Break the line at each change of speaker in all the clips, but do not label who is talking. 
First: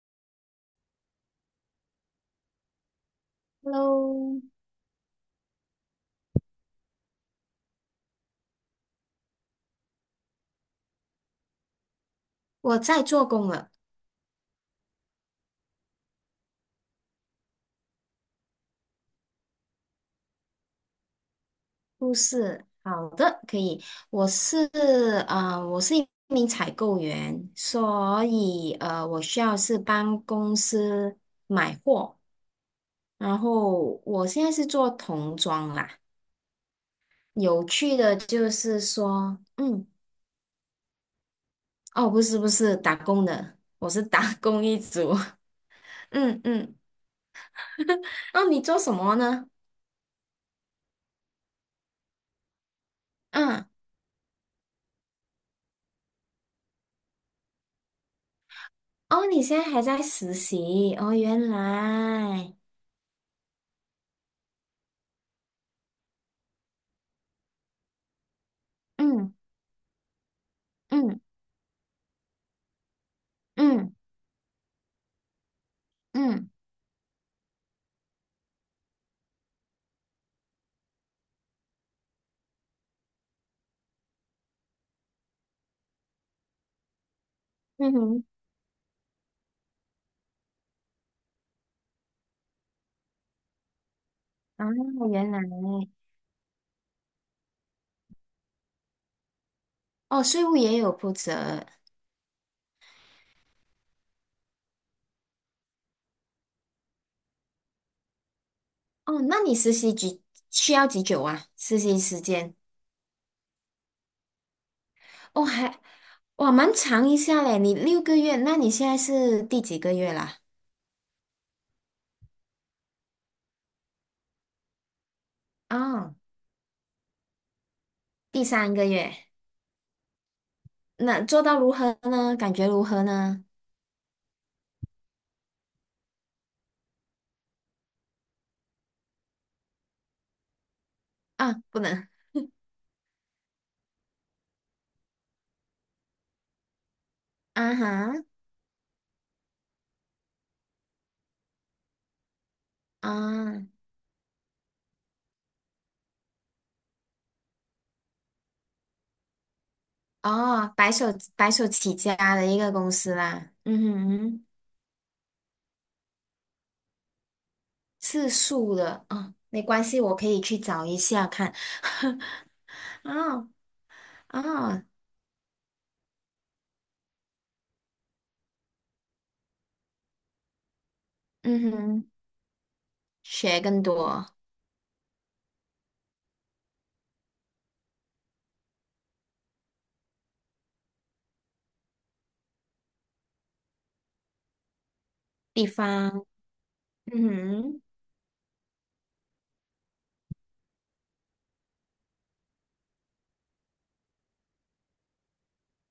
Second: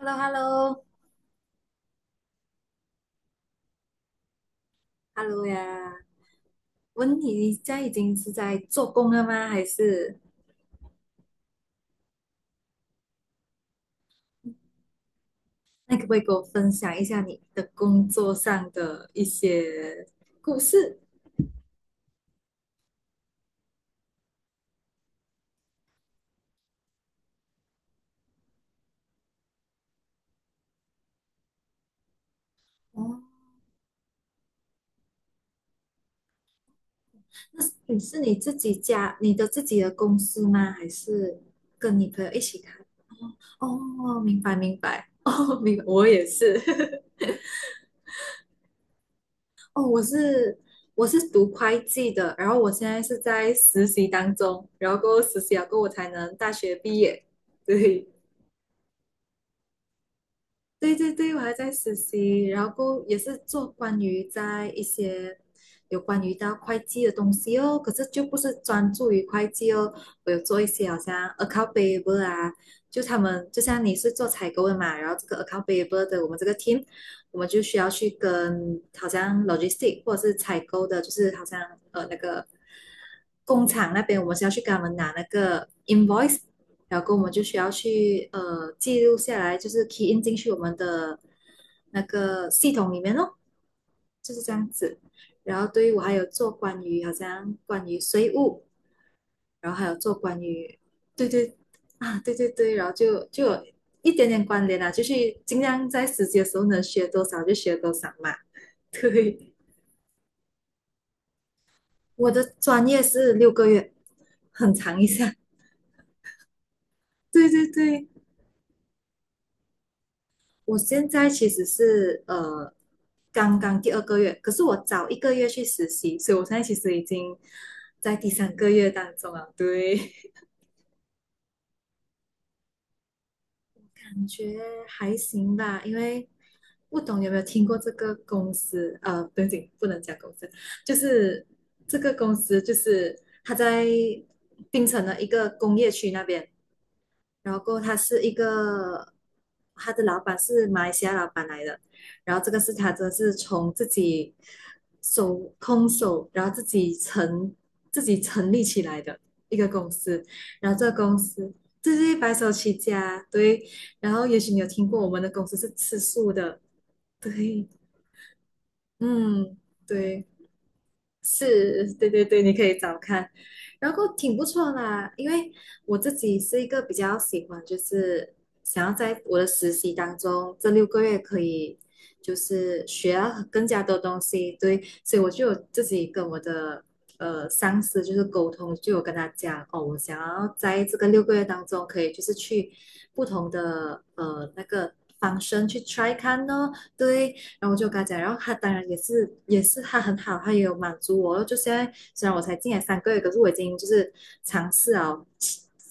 h e l l o
Hello，
h e l l o h e l l o 呀！问你，你现在已经是在做工了吗？还是
我在做工了。
那可不可以给我分享一下你的工作上的一些故事？
护士，好的，可以。我是我是一名采购员，所以我需要是帮公司买货。
哦，
然后我现在是做童装啦。
那
有
是
趣
你
的
是你
就
自己
是
家，你
说，
的自己
嗯，
的公司吗？还是跟你
哦，不
朋友
是
一
不
起开？
是，打工的，我是
哦，
打
明白
工
明
一
白，
族。
哦，明白我也
嗯
是。
嗯。哦，你做什么呢？
哦，我是读会计的，然后我现在是在
嗯。
实习当中，然后过后实习了过后我才能大学毕业。对。
哦，你现在还在实习
对对
哦，
对，我
原
还在实习，
来，
然后也是做关于在一些有关于到会计的东西哦，可是就不是专注于
嗯
会计哦，我有做一些好
嗯
像 account payable 啊，就他们就像
嗯
你是做采购的嘛，然后这个 account payable 的我们这
嗯
个 team，我们就需要去跟好像 logistic 或者是采购的，就是好像那个工厂那边，我们是要去跟他们拿那个 invoice。然后我们就需要
嗯哼，
去记录下来，就是 key in 进去我们的那个系统里面哦，就是这
啊，
样子。
原来，
然后对于我还有做关于好像关于税务，然后还有做
哦，
关
税务也
于
有负
对对
责
啊对对对，然后就有一点点关联啦、啊就是尽量在实习的时候能学多少就学多少嘛。
哦，那
对，
你实习几需要几久啊？实习时
我的
间
专业是六个月，很长一下。
哦，还哇蛮长一下
对
嘞，
对
你六
对。
个月，那你现在是第几个月啦？
我现在其实是刚刚第二个月，可是我早一个月去实
哦，
习，所以我现在其实已经在第
第
三个
三个
月
月，
当中了。对，
那做到如何呢？感觉如何呢？
感觉还行吧，因为不懂有没有听过这个公司？不用不能讲公司，就是
啊，不
这
能
个公司就是它在槟城的一个工业区那边，然后过
啊
后他是
哈
一个，他的老板是马来西亚老板来的，然后这个是他这是
啊。
从自己手空手，然后自己成立起来的一个公司，
哦，
然后这个公
白
司
手
这
起家
是白
的
手
一个
起
公司
家，
啦，
对，
嗯哼
然后也
哼，
许你有听过我们的公司是吃素的，对，
次数的啊哦，
嗯，
没关系，我
对，
可以去找一下看。
是，对对 对，你可以找看，
哦
然后挺不错
哦，
啦。因为我自己是一个比较喜欢，就是想要在我的实习当中，这六个月可
嗯
以
哼，
就是学到
学
更加
更
多东
多
西，对，所以我就有自己跟我的上司就是沟通，就有跟他讲，哦，我想要在这个六个月当中，可以就是去不同的方
地
生去 try
方，
看哦，
嗯
对，然后我
哼，
就跟他讲，然后他当然也是他很好，他也有满足我。就现在虽然我才进来三个月，可是我已经就是尝试了，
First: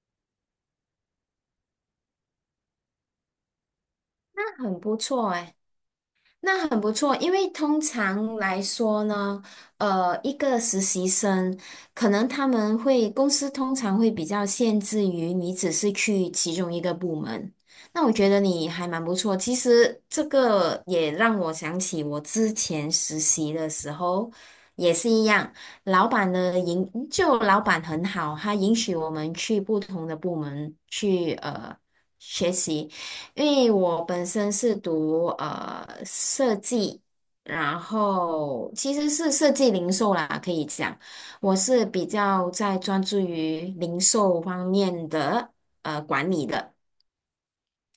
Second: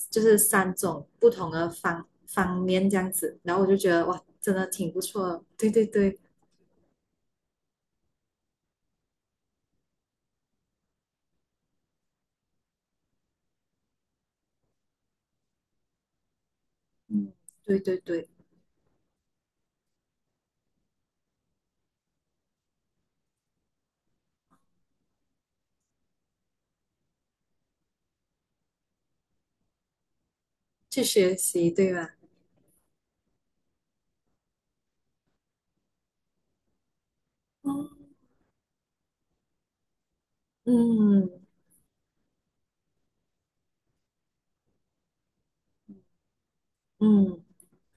就是3种不同的方方面这样子，然后我就觉得哇，真
那
的
很
挺
不
不错
错
的。
哎。
对对对，
那很不错，因为通常来说呢，一个实习生可能他们会公司通常会比较限制于你只是去其中一个部
嗯，
门。
对对
那我
对，
觉得你还蛮不错。其实这个也让我想起我之前实习的时候也是一样，老板很好，他允许我们去不同的部门
去
去
学习对吧？
学习。因为我本身是读设计，然
嗯
后其实是设计零售啦，可以讲，
嗯，
我是比较在专注于零售方面的管理的。
嗯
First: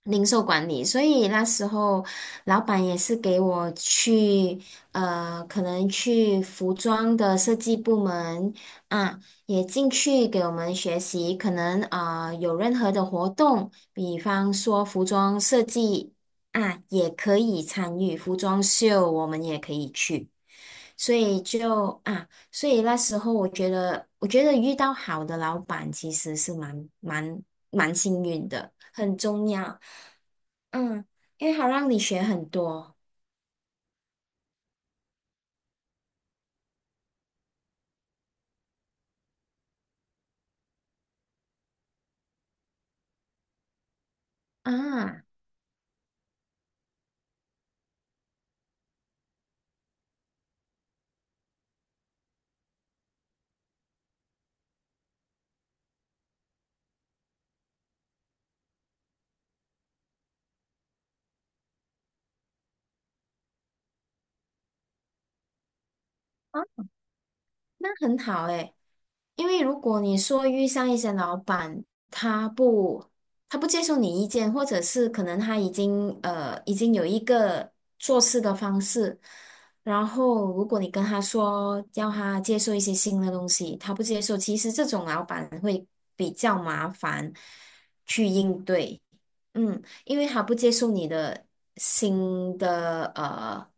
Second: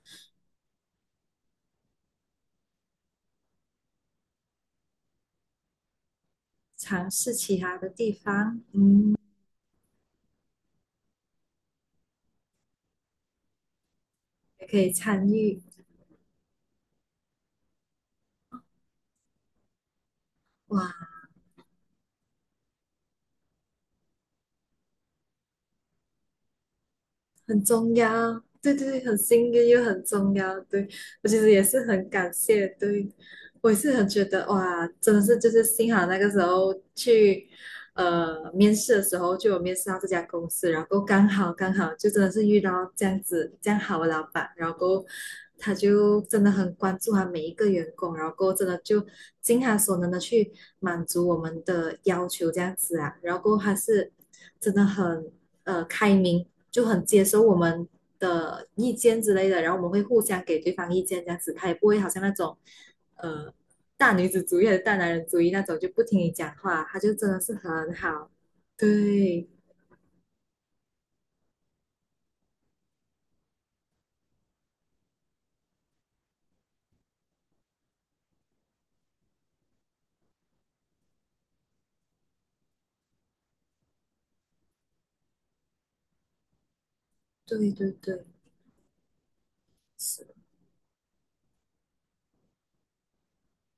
零售管理，所以那时候老板也是给我去，呃，可能去服
尝
装
试
的设
其
计
他的
部
地
门
方，嗯，
啊，也进去给我们学习，可能啊，有任何的活动，比方
也可
说
以
服
参
装
与。
设计啊，也可以参与服装秀，我们也可以去，
哇，
所以就啊。所以那时候我觉得遇到好的老板其实是
很重
蛮幸
要，
运的，
对对对，很
很重
幸运
要。
又很重要，对，
嗯，
我其
因
实
为
也
好
是
让你
很
学
感
很
谢，
多
对，我也是很觉得哇，真的是就是幸好那个时候去面试的时候就有面试到这家公司，然后刚好刚好就真的是遇到这样子这样好的老板，然后
啊，
他就真的很关注他每一个员工，然后真的就尽他所能的去满足我们的要求这样子啊，然后他是真的很开明，就很接受我们的意见之类的，然后我们会互相给对方意见，这样子，他也不会好像那种，呃，大女子主义的大男人主义那种，就不听你讲
啊，
话，他就真的是
那
很
很
好。
好诶。因
对，
为如果你说遇上一些老板，他不他不接受你意见，或者是可能他已经有一个做事的方式，然后如果你跟他说要他接受一些新的东西，他不接受，其实这种老板会比较麻烦
对对对，
去应对，嗯，因为
是
他不接受你的新的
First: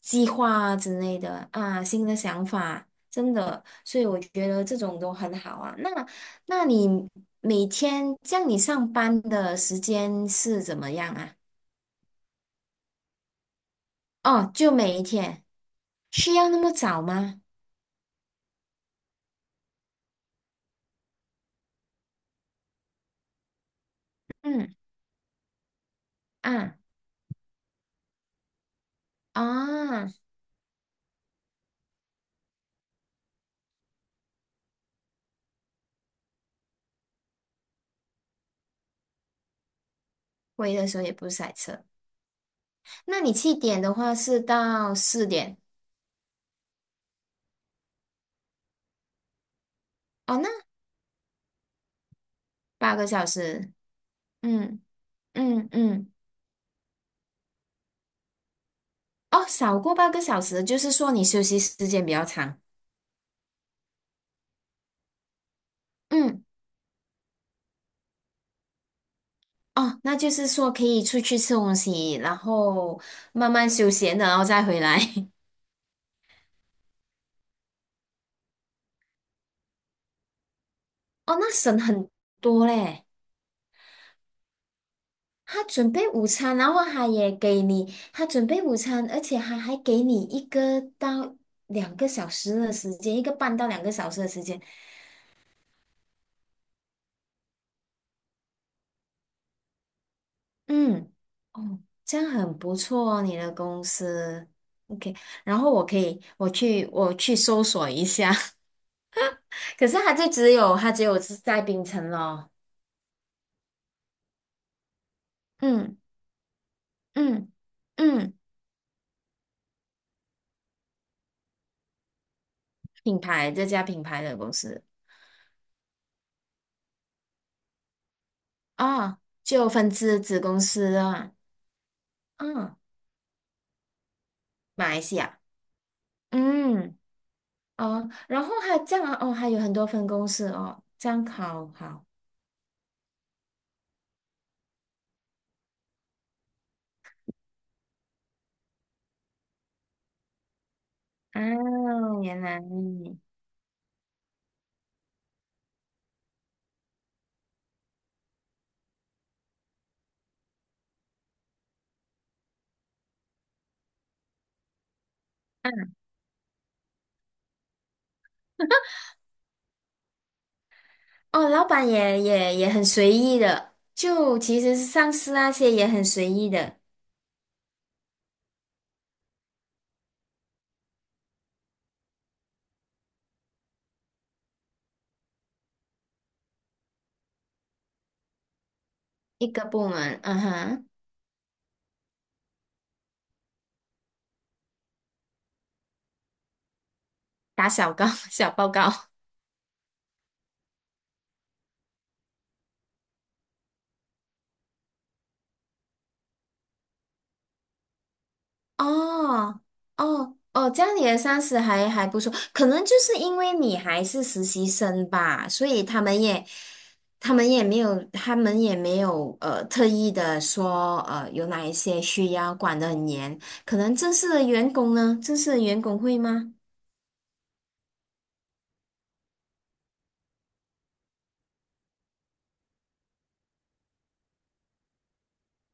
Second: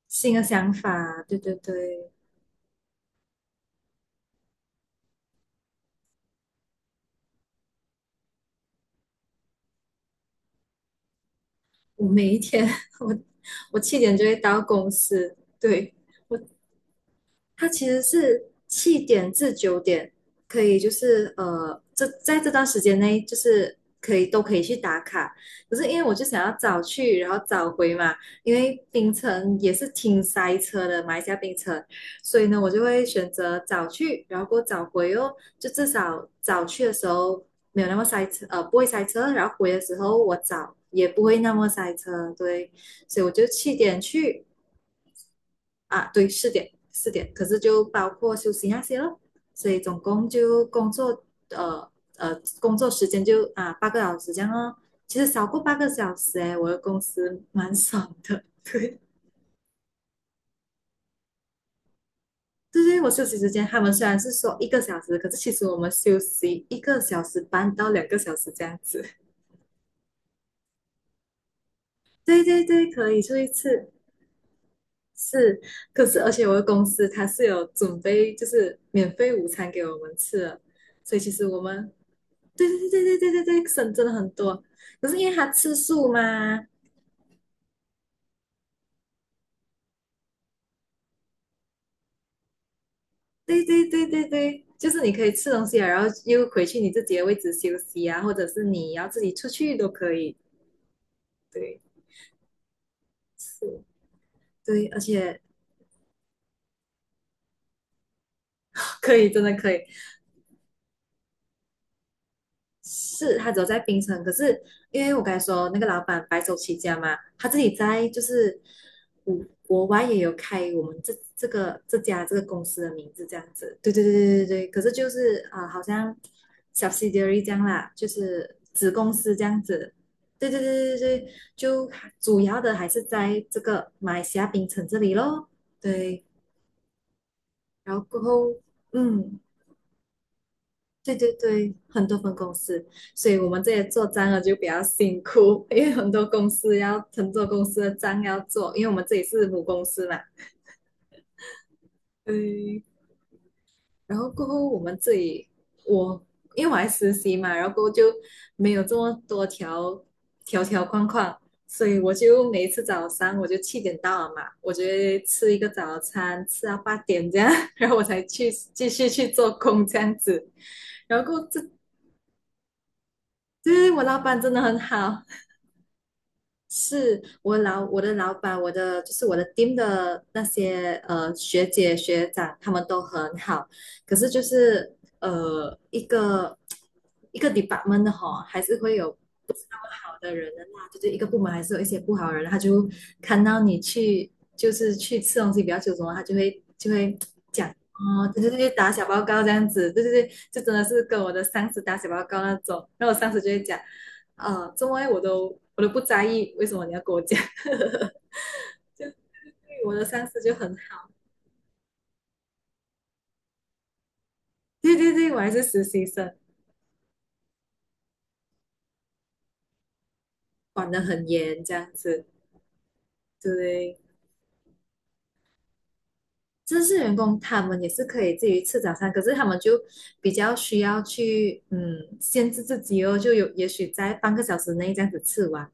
计
新的想
划之类
法，对
的
对
啊，新
对。
的想法。真的，所以我觉得这种都很好啊。那你每天这样，你上班的时间是怎么样啊？
我每一天，我我七点就会
哦，
到
就
公
每一
司，
天，
对，
需
我
要那么早吗？
它其实是7点至9点，可以就是这在这段时间内就是可以都可以
嗯
去打卡。可是因为我就想要
啊
早去，然后早回嘛，因为槟城也是
啊，
挺塞车的，马来西亚槟城，所以呢，我就会选择早去，然后过早回哦，就至少早去的时候没有那么塞车，不会塞车，然后回的时候我早
回的时候
也
也
不
不
会
塞
那么
车。
塞车，对，所
那
以我
你
就
七
七
点的
点
话是
去。
到四点
啊，对，4点4点，可是就包括休息那些咯，所以总共
哦，那
就呃工作
八
时
个
间
小
就啊
时，
八个小时这样哦。
嗯
其实少过
嗯
八个
嗯，
小时诶，我的公司蛮爽的，对。
哦，少过八个小时，就是说你休息时间比较长。
就是我休息时间，他们虽然是说一个小时，可是其实我们休
嗯。
息1个小时半到2个小时这样子。
哦，那就是说可以出去吃东西，然
对对对，
后
可以出一
慢慢休
次
闲的然后再回来。
是，可是而且我的公司它是有准备就是免费午餐给我们吃的，所以其
哦，
实
那
我
省
们
很多
对对对
嘞。
对对对对，省真的很多。可是因为他
他
吃
准备
素
午餐，
嘛，
然后他也给你，他准备午餐，而且他还给你一个到两个小时的时间，一个半
对
到两
对
个
对
小时
对
的时间。
对，就是你可以吃东西啊，然后又回去你自己的位置休息啊，或者是你要自己出去都可以。
嗯，哦，
对，
这样很不错哦，你的
是，
公司。
对，而
OK，
且
然后我可以，我去，我去搜索一下。
可以，真的可 以。
可是他只有是在槟城咯。
是他只有在槟城，可是因为我刚才说那个
嗯。
老板白手起家嘛，他
嗯
自己在就
嗯，
是国国外也有开我们这家公司的名字这样
这
子，
家
对对
品
对
牌
对
的
对
公
对，可
司
是就是好像 subsidiary 这样啦，就是子公
啊，
司这样
就分
子，
支子
对
公
对
司
对对对，
啊，
就主要的
嗯，
还是在这个马来西亚槟城
马
这
来
里
西亚，
咯，对，
嗯
然后
哦，
过
然后
后
还这样啊哦，
嗯，
还有很多分公司哦，这
对
样
对
好
对，
好
很多分公司，所以我们这些做账的就比较辛苦，因为很多公司要很多公司的账要做，因为我们这里是母公司嘛，
啊，原来
嗯，然后过后我们这里我因为我还实习嘛，然后过后就没有这么多条条框框，所以我就每一次早上我就七点到了嘛，我就会吃一个早餐，吃到8点这样，然后我才去继续去做工这样子。然后过后
哦，
这
老板也也很随意
就
的，
是我老
就
板真的
其实
很
是上
好，
司那些也很随意的
是我的老板，我的就是我的 team 的那些学姐学长，他们都很好。可是就是一个 department 的哈，还是会有
一个部
好
门，
的
嗯
人的啦，
哼，
就是一个部门还是有一些不好的人，他就看到你去就是去吃东西比较久什么，他就会讲
打小告
哦，对对
小报
对，打
告，
小报告这样子，对对对，就真的是跟我的上司打小报告那种，然后我上司就会讲，怎么会我都不在意，为什么你要跟我讲？就
哦
对我的上
哦
司就
哦，
很
这样
好，
你的上司还不错，可能就是因为你还是实习
对
生
对对，我
吧，
还是
所
实
以
习生，
他们也没有特意的
管
说
得很
有
严
哪一
这样
些
子，
需要管得很严，可能
对。
正式的员工呢，正式的员工会吗？
正式员工他们也是可以自己吃早餐，可是他们就比较需要去限制自己哦，就有也许在半个小时内这样子吃完。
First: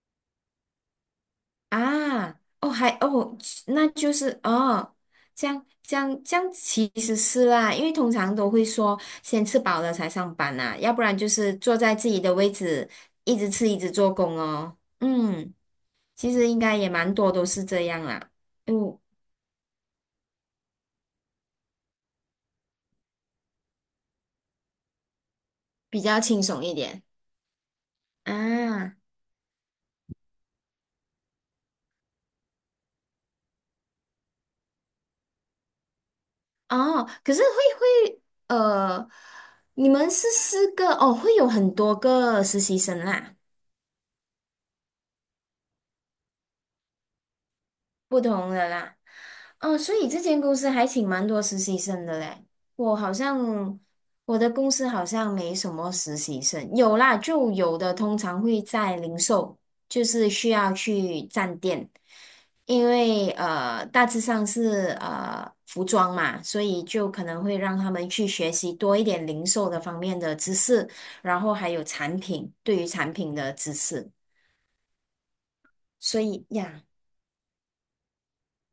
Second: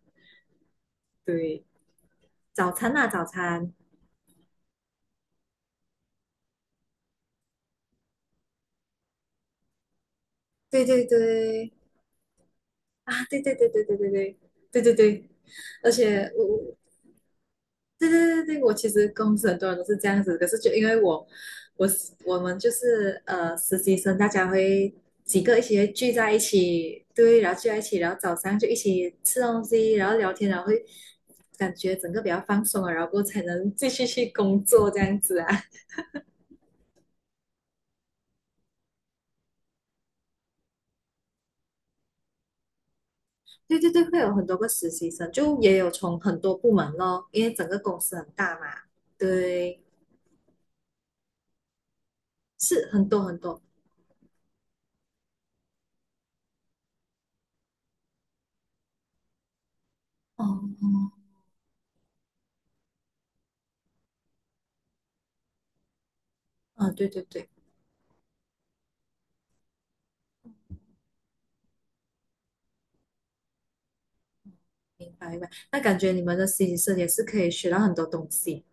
对，
啊，哦，
早
还
餐啊，早
哦，
餐，
那就是哦，这样其实是啦，因为通常都会说先吃饱了才上班呐、
对
要不
对
然就是
对，
坐在自己的位置
啊，
一
对
直
对对
吃一
对
直
对对
做
对
工哦。
对对对，
嗯，
而且
其
我
实应该
我
也蛮多都是这样
对
啦，
对对对，我其
嗯，
实公司很多人都是这样子，可是就因为我，我我们就是实习生，大家会几个一起会
比
聚
较
在一
轻松一点
起，对，然后聚在一起，然后早上就一
啊。
起吃东西，然后聊天，然后会感觉整个比较放松了，然后过后才能继续去工作这样子啊。
哦，可是会会呃，你们是四个哦，会有很多个实习生啦。
对对对，会有很多个实习生，就也有从很多部门咯，因为整个公司
不
很
同
大嘛，
的啦。哦，
对，
所以这间公司还请蛮多实习生的嘞。
是
我
很
好
多很多，
像我的公司好像没什么实习生，有啦，就有的通常会在零售，就是
哦，
需要
哦，
去站店，因为大致上是服装嘛，所以
啊对
就
对
可能
对。
会让他们去学习多一点零售的方面的知识，然后还有产品，对于产品的知识。
明白明白。那感觉
所
你们
以
的实习
呀。
生也是可以学到很多东西。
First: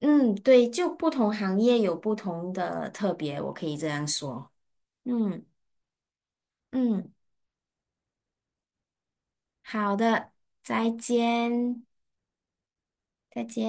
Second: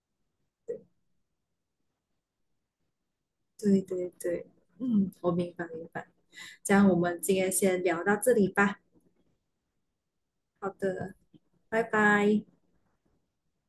嗯，对，就不同行业有不同的特别，我可以
对
这样
对对，
说。
嗯，我
嗯
明白明白。这样我
嗯，
们今天先聊到这里吧。
好的，
好
再
的，拜
见，
拜。
再见。